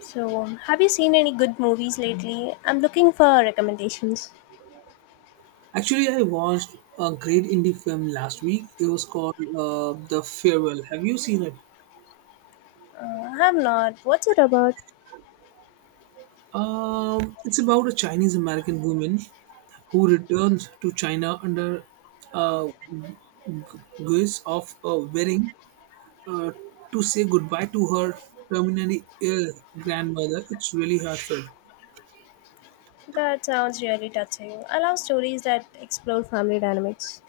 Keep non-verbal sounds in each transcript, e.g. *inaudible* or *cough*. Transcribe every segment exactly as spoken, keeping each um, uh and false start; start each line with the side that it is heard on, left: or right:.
left: So, um, have you seen any good movies lately? I'm looking for recommendations.
right: Actually, I watched a great indie film last week. It was called uh, The Farewell. Have you seen it?
left: Uh, I have not. What's it about?
right: Um, it's about a Chinese American woman who returns to China under uh, g- guise of a wedding, uh, to say goodbye to her terminally ill grandmother. It's really heartfelt.
left: That sounds really touching. I love stories that explore family dynamics.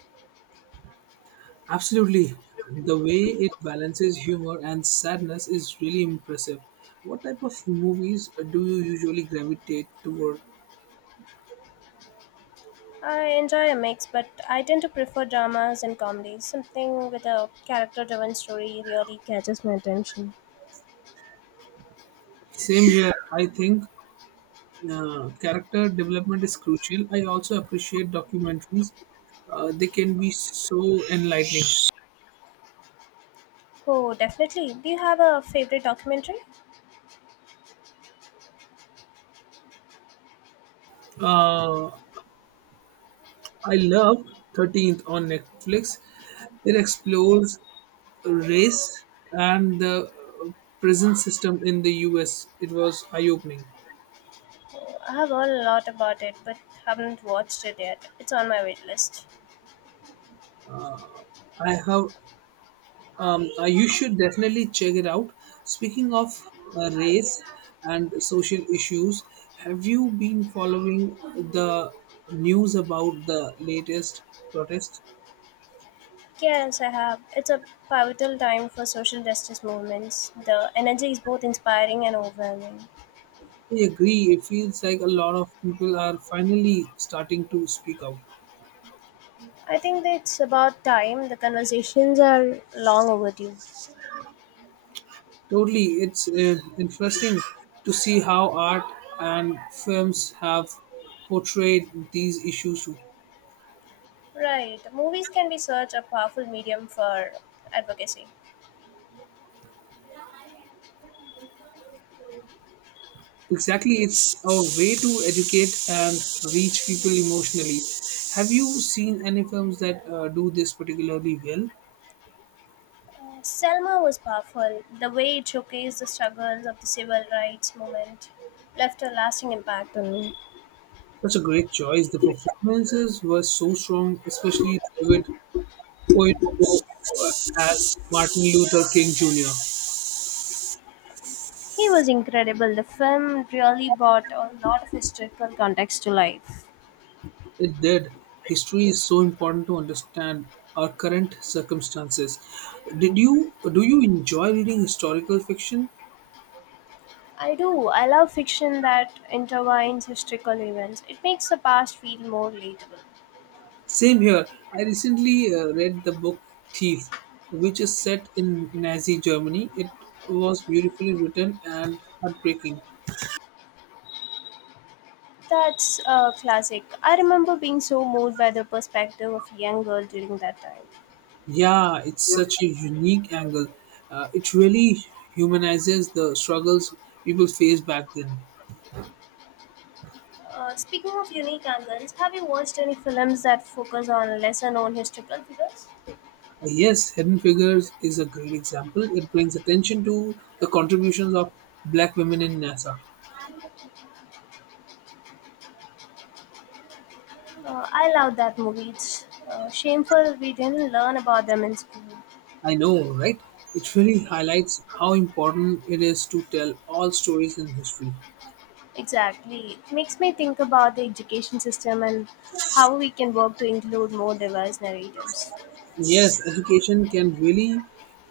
right: Absolutely. The way it balances humor and sadness is really impressive. What type of movies do you usually gravitate toward?
left: I enjoy a mix, but I tend to prefer dramas and comedies. Something with a character driven story really catches my attention.
right: Same here. I think uh, character development is crucial. I also appreciate documentaries, uh, they can be so enlightening.
left: Oh, definitely. Do you have a favorite documentary?
right: Uh, I love thirteenth on Netflix, it explores race and the uh, prison system in the U S. It was eye opening.
left: Oh, I have heard a lot about it, but haven't watched it yet. It's on my wait list.
right: I have. Um, uh, you should definitely check it out. Speaking of uh, race and social issues, have you been following the news about the latest protests?
left: Yes, I have. It's a pivotal time for social justice movements. The energy is both inspiring and overwhelming.
right: I agree. It feels like a lot of people are finally starting to speak out.
left: I think that it's about time. The conversations are long overdue.
right: Totally, it's uh, interesting to see how art and films have portrayed these issues too.
left: Right. Movies can be such a powerful medium for advocacy.
right: Exactly, it's a way to educate and reach people emotionally. Have you seen any films that uh, do this particularly well?
left: Selma was powerful. The way it showcased the struggles of the civil rights movement left a lasting impact on me.
right: Such a great choice. The performances were so strong, especially David Oyelowo as Martin Luther King Junior
left: He was incredible. The film really brought a lot of historical context to life.
right: It did. History is so important to understand our current circumstances. Did you do you enjoy reading historical fiction?
left: I do. I love fiction that intertwines historical events. It makes the past feel more relatable.
right: Same here. I recently uh, read the book Thief, which is set in Nazi Germany. It was beautifully written and heartbreaking.
left: That's a classic. I remember being so moved by the perspective of a young girl during that time.
right: Yeah, it's such a unique angle. Uh, it really humanizes the struggles people faced back then.
left: Uh, speaking of unique angles, have you watched any films that focus on lesser known historical figures?
right: Uh, yes, Hidden Figures is a great example. It brings attention to the contributions of black women in NASA.
left: Uh, I love that movie. It's uh, shameful we didn't learn about them in school.
right: I know, right? It really highlights how important it is to tell all stories in history.
left: Exactly. It makes me think about the education system and how we can work to include more diverse narratives.
right: Yes, education can really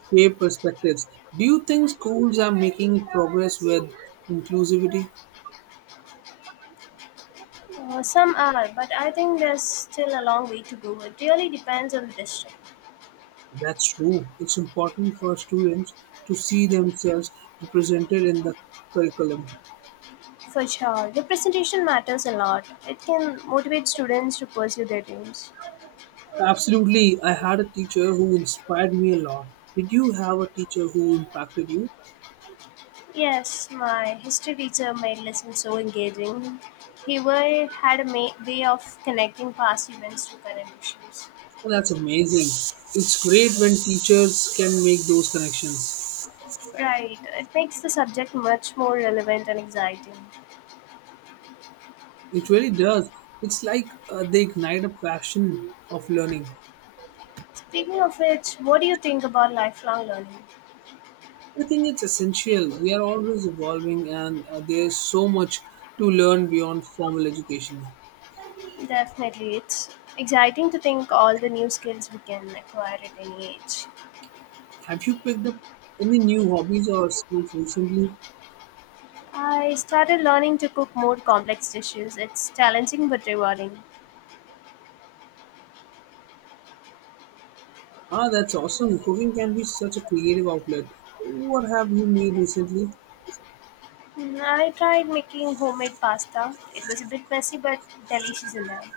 right: shape perspectives. Do you think schools are making progress with inclusivity?
left: Uh, some are, but I think there's still a long way to go. It really depends on the district.
right: That's true. It's important for students to see themselves represented in the curriculum.
left: For sure, representation matters a lot. It can motivate students to pursue their dreams.
right: Absolutely. I had a teacher who inspired me a lot. Did you have a teacher who impacted you?
left: Yes, my history teacher made lessons so engaging. He wa- had a ma- Way of connecting past events to current issues.
right: Oh, that's amazing. It's great when teachers can make those connections.
left: Right, it makes the subject much more relevant and exciting.
right: It really does. It's like uh, they ignite a passion of learning.
left: Speaking of which, what do you think about lifelong learning?
right: I think it's essential. We are always evolving, and uh, there's so much to learn beyond formal education.
left: Definitely. It's exciting to think all the new skills we can acquire at any age.
right: Have you picked up any new hobbies or skills recently?
left: I started learning to cook more complex dishes. It's challenging but rewarding.
right: Ah, that's awesome. Cooking can be such a creative outlet. What have you made recently?
left: Mm, I tried making homemade pasta. It was a bit messy but delicious in there.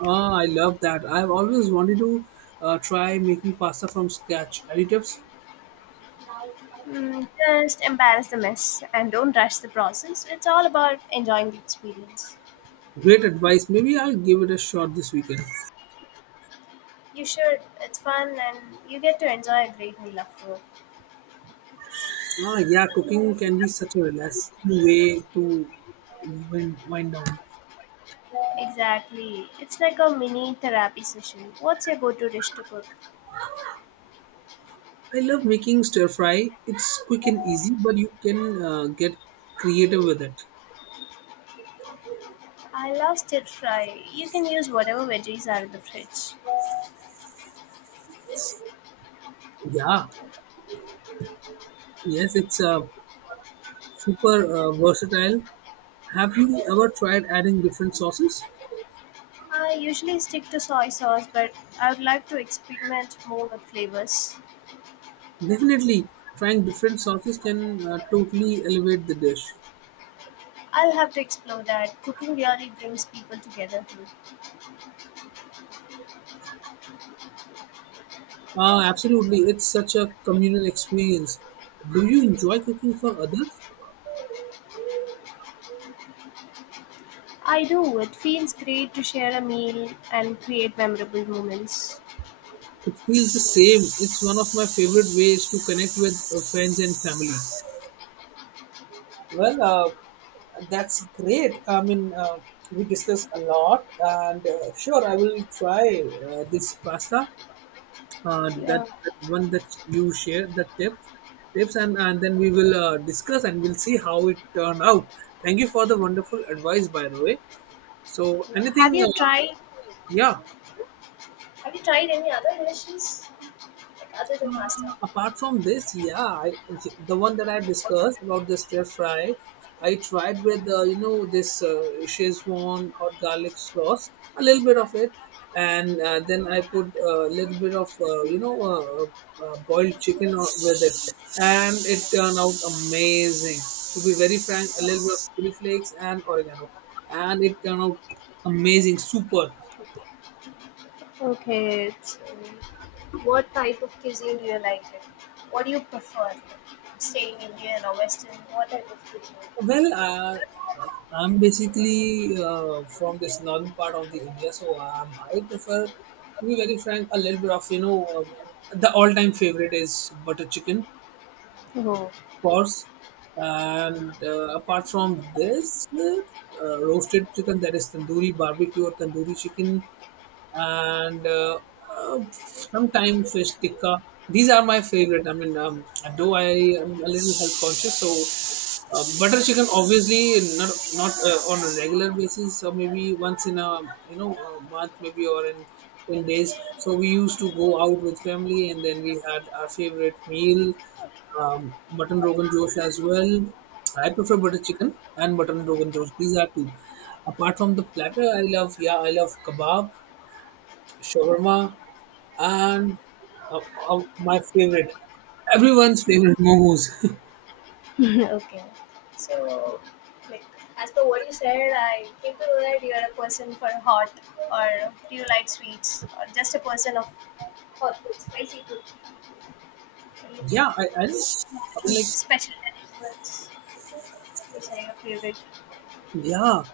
right: Ah, I love that. I've always wanted to uh, try making pasta from scratch. Any tips?
left: Mm, just embarrass the mess and don't rush the process. It's all about enjoying the experience.
right: Great advice. Maybe I'll give it a shot this weekend.
left: You should. It's fun and you get to enjoy a great meal afterward.
right: Ah, yeah, cooking can be such a relaxing way to wind, wind down.
left: Exactly. It's like a mini therapy session. What's your go to dish to cook?
right: I love making stir fry. It's quick and easy, but you can uh, get creative with it.
left: I love stir fry. You can use whatever veggies are in the fridge.
right: Yeah, yes, it's uh, super uh, versatile. Have you ever tried adding different sauces?
left: I usually stick to soy sauce, but I would like to experiment more with flavors.
right: Definitely, trying different sauces can uh, totally elevate the dish.
left: I'll have to explore that. Cooking really brings people together too.
right: Uh, absolutely, it's such a communal experience. Do you enjoy cooking for others?
left: I do. It feels great to share a meal and create memorable moments.
right: It feels the same. It's one of my favorite ways to connect with uh, friends and family. Well, uh, that's great. I mean, uh, we discussed a lot, and uh, sure, I will try uh, this pasta. Uh, that,
left: Yeah.
right: that one that you shared, the tip, tips, and and then we will uh, discuss and we'll see how it turned out. Thank you for the wonderful advice, by the way. So, anything,
left: Have you
right: uh,
left: tried?
right: yeah.
left: Have you tried any other dishes like other than pasta?
right: Apart from this, yeah, I, the one that I discussed about the stir fry, I tried with uh, you know this uh, Szechuan or garlic sauce, a little bit of it, and uh, then I put a little bit of uh, you know uh, uh, boiled chicken o- with it, and it turned out amazing. To be very frank, a little bit of chili flakes and oregano, and it turned out amazing, super.
left: Okay. So, what type of cuisine do you like? It? What do you prefer? Staying Indian or Western? What type of cuisine?
right: Well, uh, I'm basically uh, from this northern part of the India, so um, I prefer, to be very frank, a little bit of you know, uh, the all-time favorite is butter chicken,
left: Oh,
right: of course, and uh, apart from this, uh, uh, roasted chicken, that is tandoori barbecue or tandoori chicken, and uh, uh, sometimes fish tikka. These are my favorite. I mean, um, though I am a little health conscious, so. Uh, butter chicken obviously not not uh, on a regular basis, or maybe once in a you know a month maybe, or in ten days, so we used to go out with family and then we had our favorite meal, um, mutton rogan josh as well. I prefer butter chicken and mutton rogan josh, these are two. Apart from the platter, I love yeah I love kebab, shawarma, and uh, uh, my favorite everyone's favorite momos *laughs*
left: *laughs* okay. So, like, as per what you said, I came to know that you are a person for hot, or do you like sweets, or just a person of hot food, spicy food? What do you
right: yeah i, I
left: think?
right: just
left: Any
right: like.
left: special dishes which are your favorite?
right: Yeah,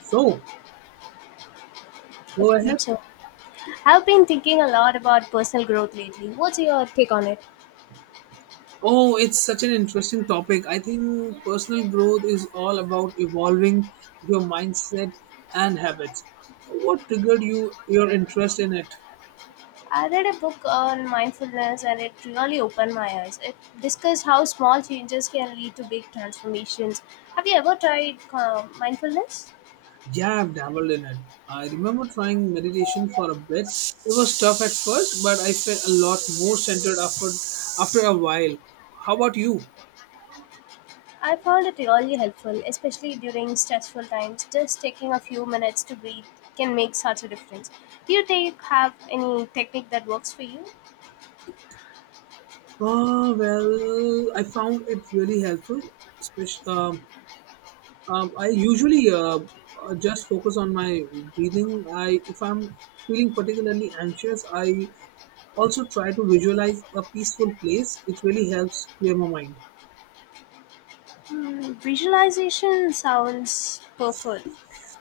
right: so go
left: Okay,
right: ahead.
left: so I've been thinking a lot about personal growth lately. What's your take on it?
right: Oh, it's such an interesting topic. I think personal growth is all about evolving your mindset and habits. What triggered you your interest in it?
left: I read a book on mindfulness and it really opened my eyes. It discussed how small changes can lead to big transformations. Have you ever tried uh, mindfulness?
right: Yeah, I've dabbled in it. I remember trying meditation for a bit. It was tough at first, but I felt a lot more centered after after a while. How about you?
left: I found it really helpful, especially during stressful times. Just taking a few minutes to breathe can make such a difference. Do you take have any technique that works for you?
right: Oh, well, I found it really helpful, especially. Um, I usually uh, uh, just focus on my breathing. I If I'm feeling particularly anxious, I also try to visualize a peaceful place. It really helps clear my mind.
left: Hmm, visualization sounds powerful.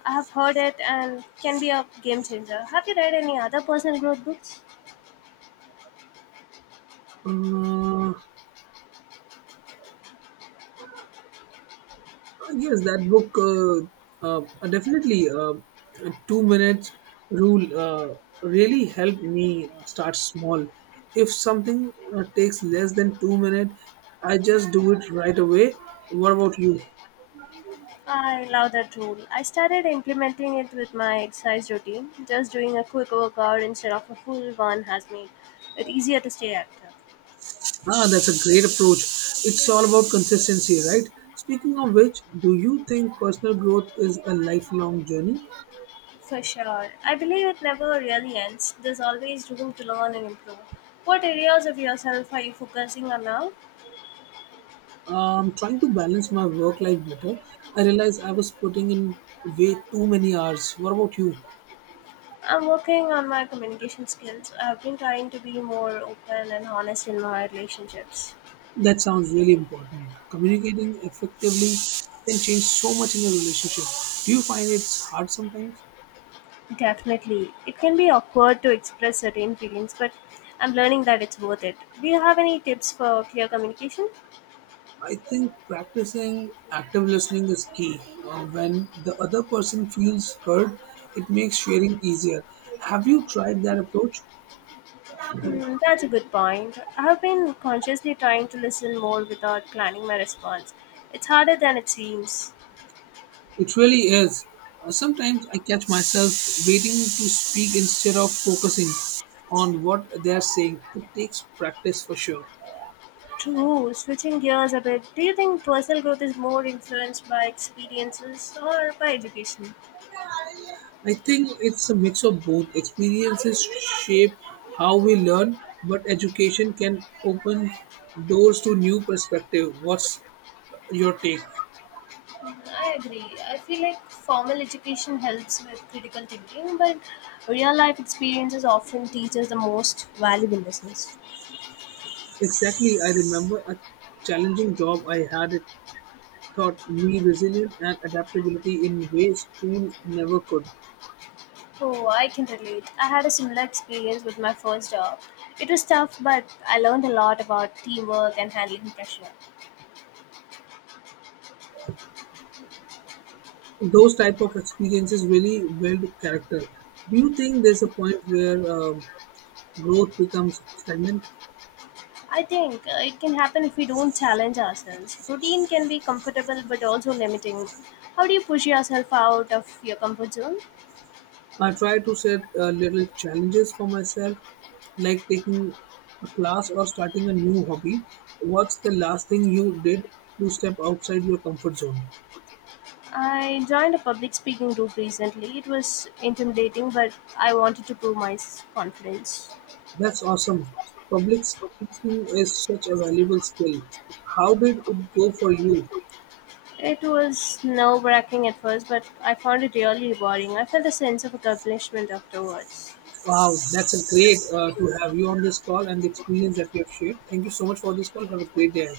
left: I have heard it and can be a game changer. Have you read any other personal growth books?
right: Uh, yes, that book uh, uh, uh, definitely uh, uh, two minutes rule uh, really helped me start small. If something uh, takes less than two minutes, I just do it right away. What about you?
left: I love that rule. I started implementing it with my exercise routine. Just doing a quick workout instead of a full one has made it easier to stay active.
right: Ah, that's a great approach. It's all about consistency, right? Speaking of which, do you think personal growth is a lifelong journey?
left: For sure. I believe it never really ends. There's always room to learn and improve. What areas of yourself are you focusing on now?
right: Um, trying to balance my work life better, I realized I was putting in way too many hours. What about you?
left: I'm working on my communication skills. I've been trying to be more open and honest in my relationships.
right: That sounds really important. Communicating effectively can change so much in a relationship. Do you find it's hard sometimes?
left: Definitely. It can be awkward to express certain feelings, but I'm learning that it's worth it. Do you have any tips for clear communication?
right: I think practicing active listening is key. Uh, when the other person feels heard, it makes sharing easier. Have you tried that approach?
left: Hmm, that's a good point. I have been consciously trying to listen more without planning my response. It's harder than it seems.
right: It really is. Uh, sometimes I catch myself waiting to speak instead of focusing on what they're saying. It takes practice for sure.
left: True, switching gears a bit, do you think personal growth is more influenced by experiences or by education?
right: I think it's a mix of both. Experiences shape how we learn, but education can open doors to new perspective. What's your take?
left: I agree. I feel like formal education helps with critical thinking, but real life experiences often teach us the most valuable lessons.
right: Exactly, I remember a challenging job I had. It taught me resilience and adaptability in ways school never could.
left: Oh, I can relate. I had a similar experience with my first job. It was tough, but I learned a lot about teamwork and handling pressure.
right: Those type of experiences really build character. Do you think there's a point where um growth becomes stagnant?
left: I think uh, it can happen if we don't challenge ourselves. Routine can be comfortable but also limiting. How do you push yourself out of your comfort zone?
right: I try to set uh, little challenges for myself, like taking a class or starting a new hobby. What's the last thing you did to step outside your comfort zone?
left: I joined a public speaking group recently. It was intimidating, but I wanted to prove my s- confidence.
right: That's awesome. Public speaking is such a valuable skill. How did it go for you?
left: It was nerve wracking at first, but I found it really rewarding. I felt a sense of accomplishment afterwards.
right: Wow, that's a great uh, to have you on this call and the experience that we have shared. Thank you so much for this call. Have a great day.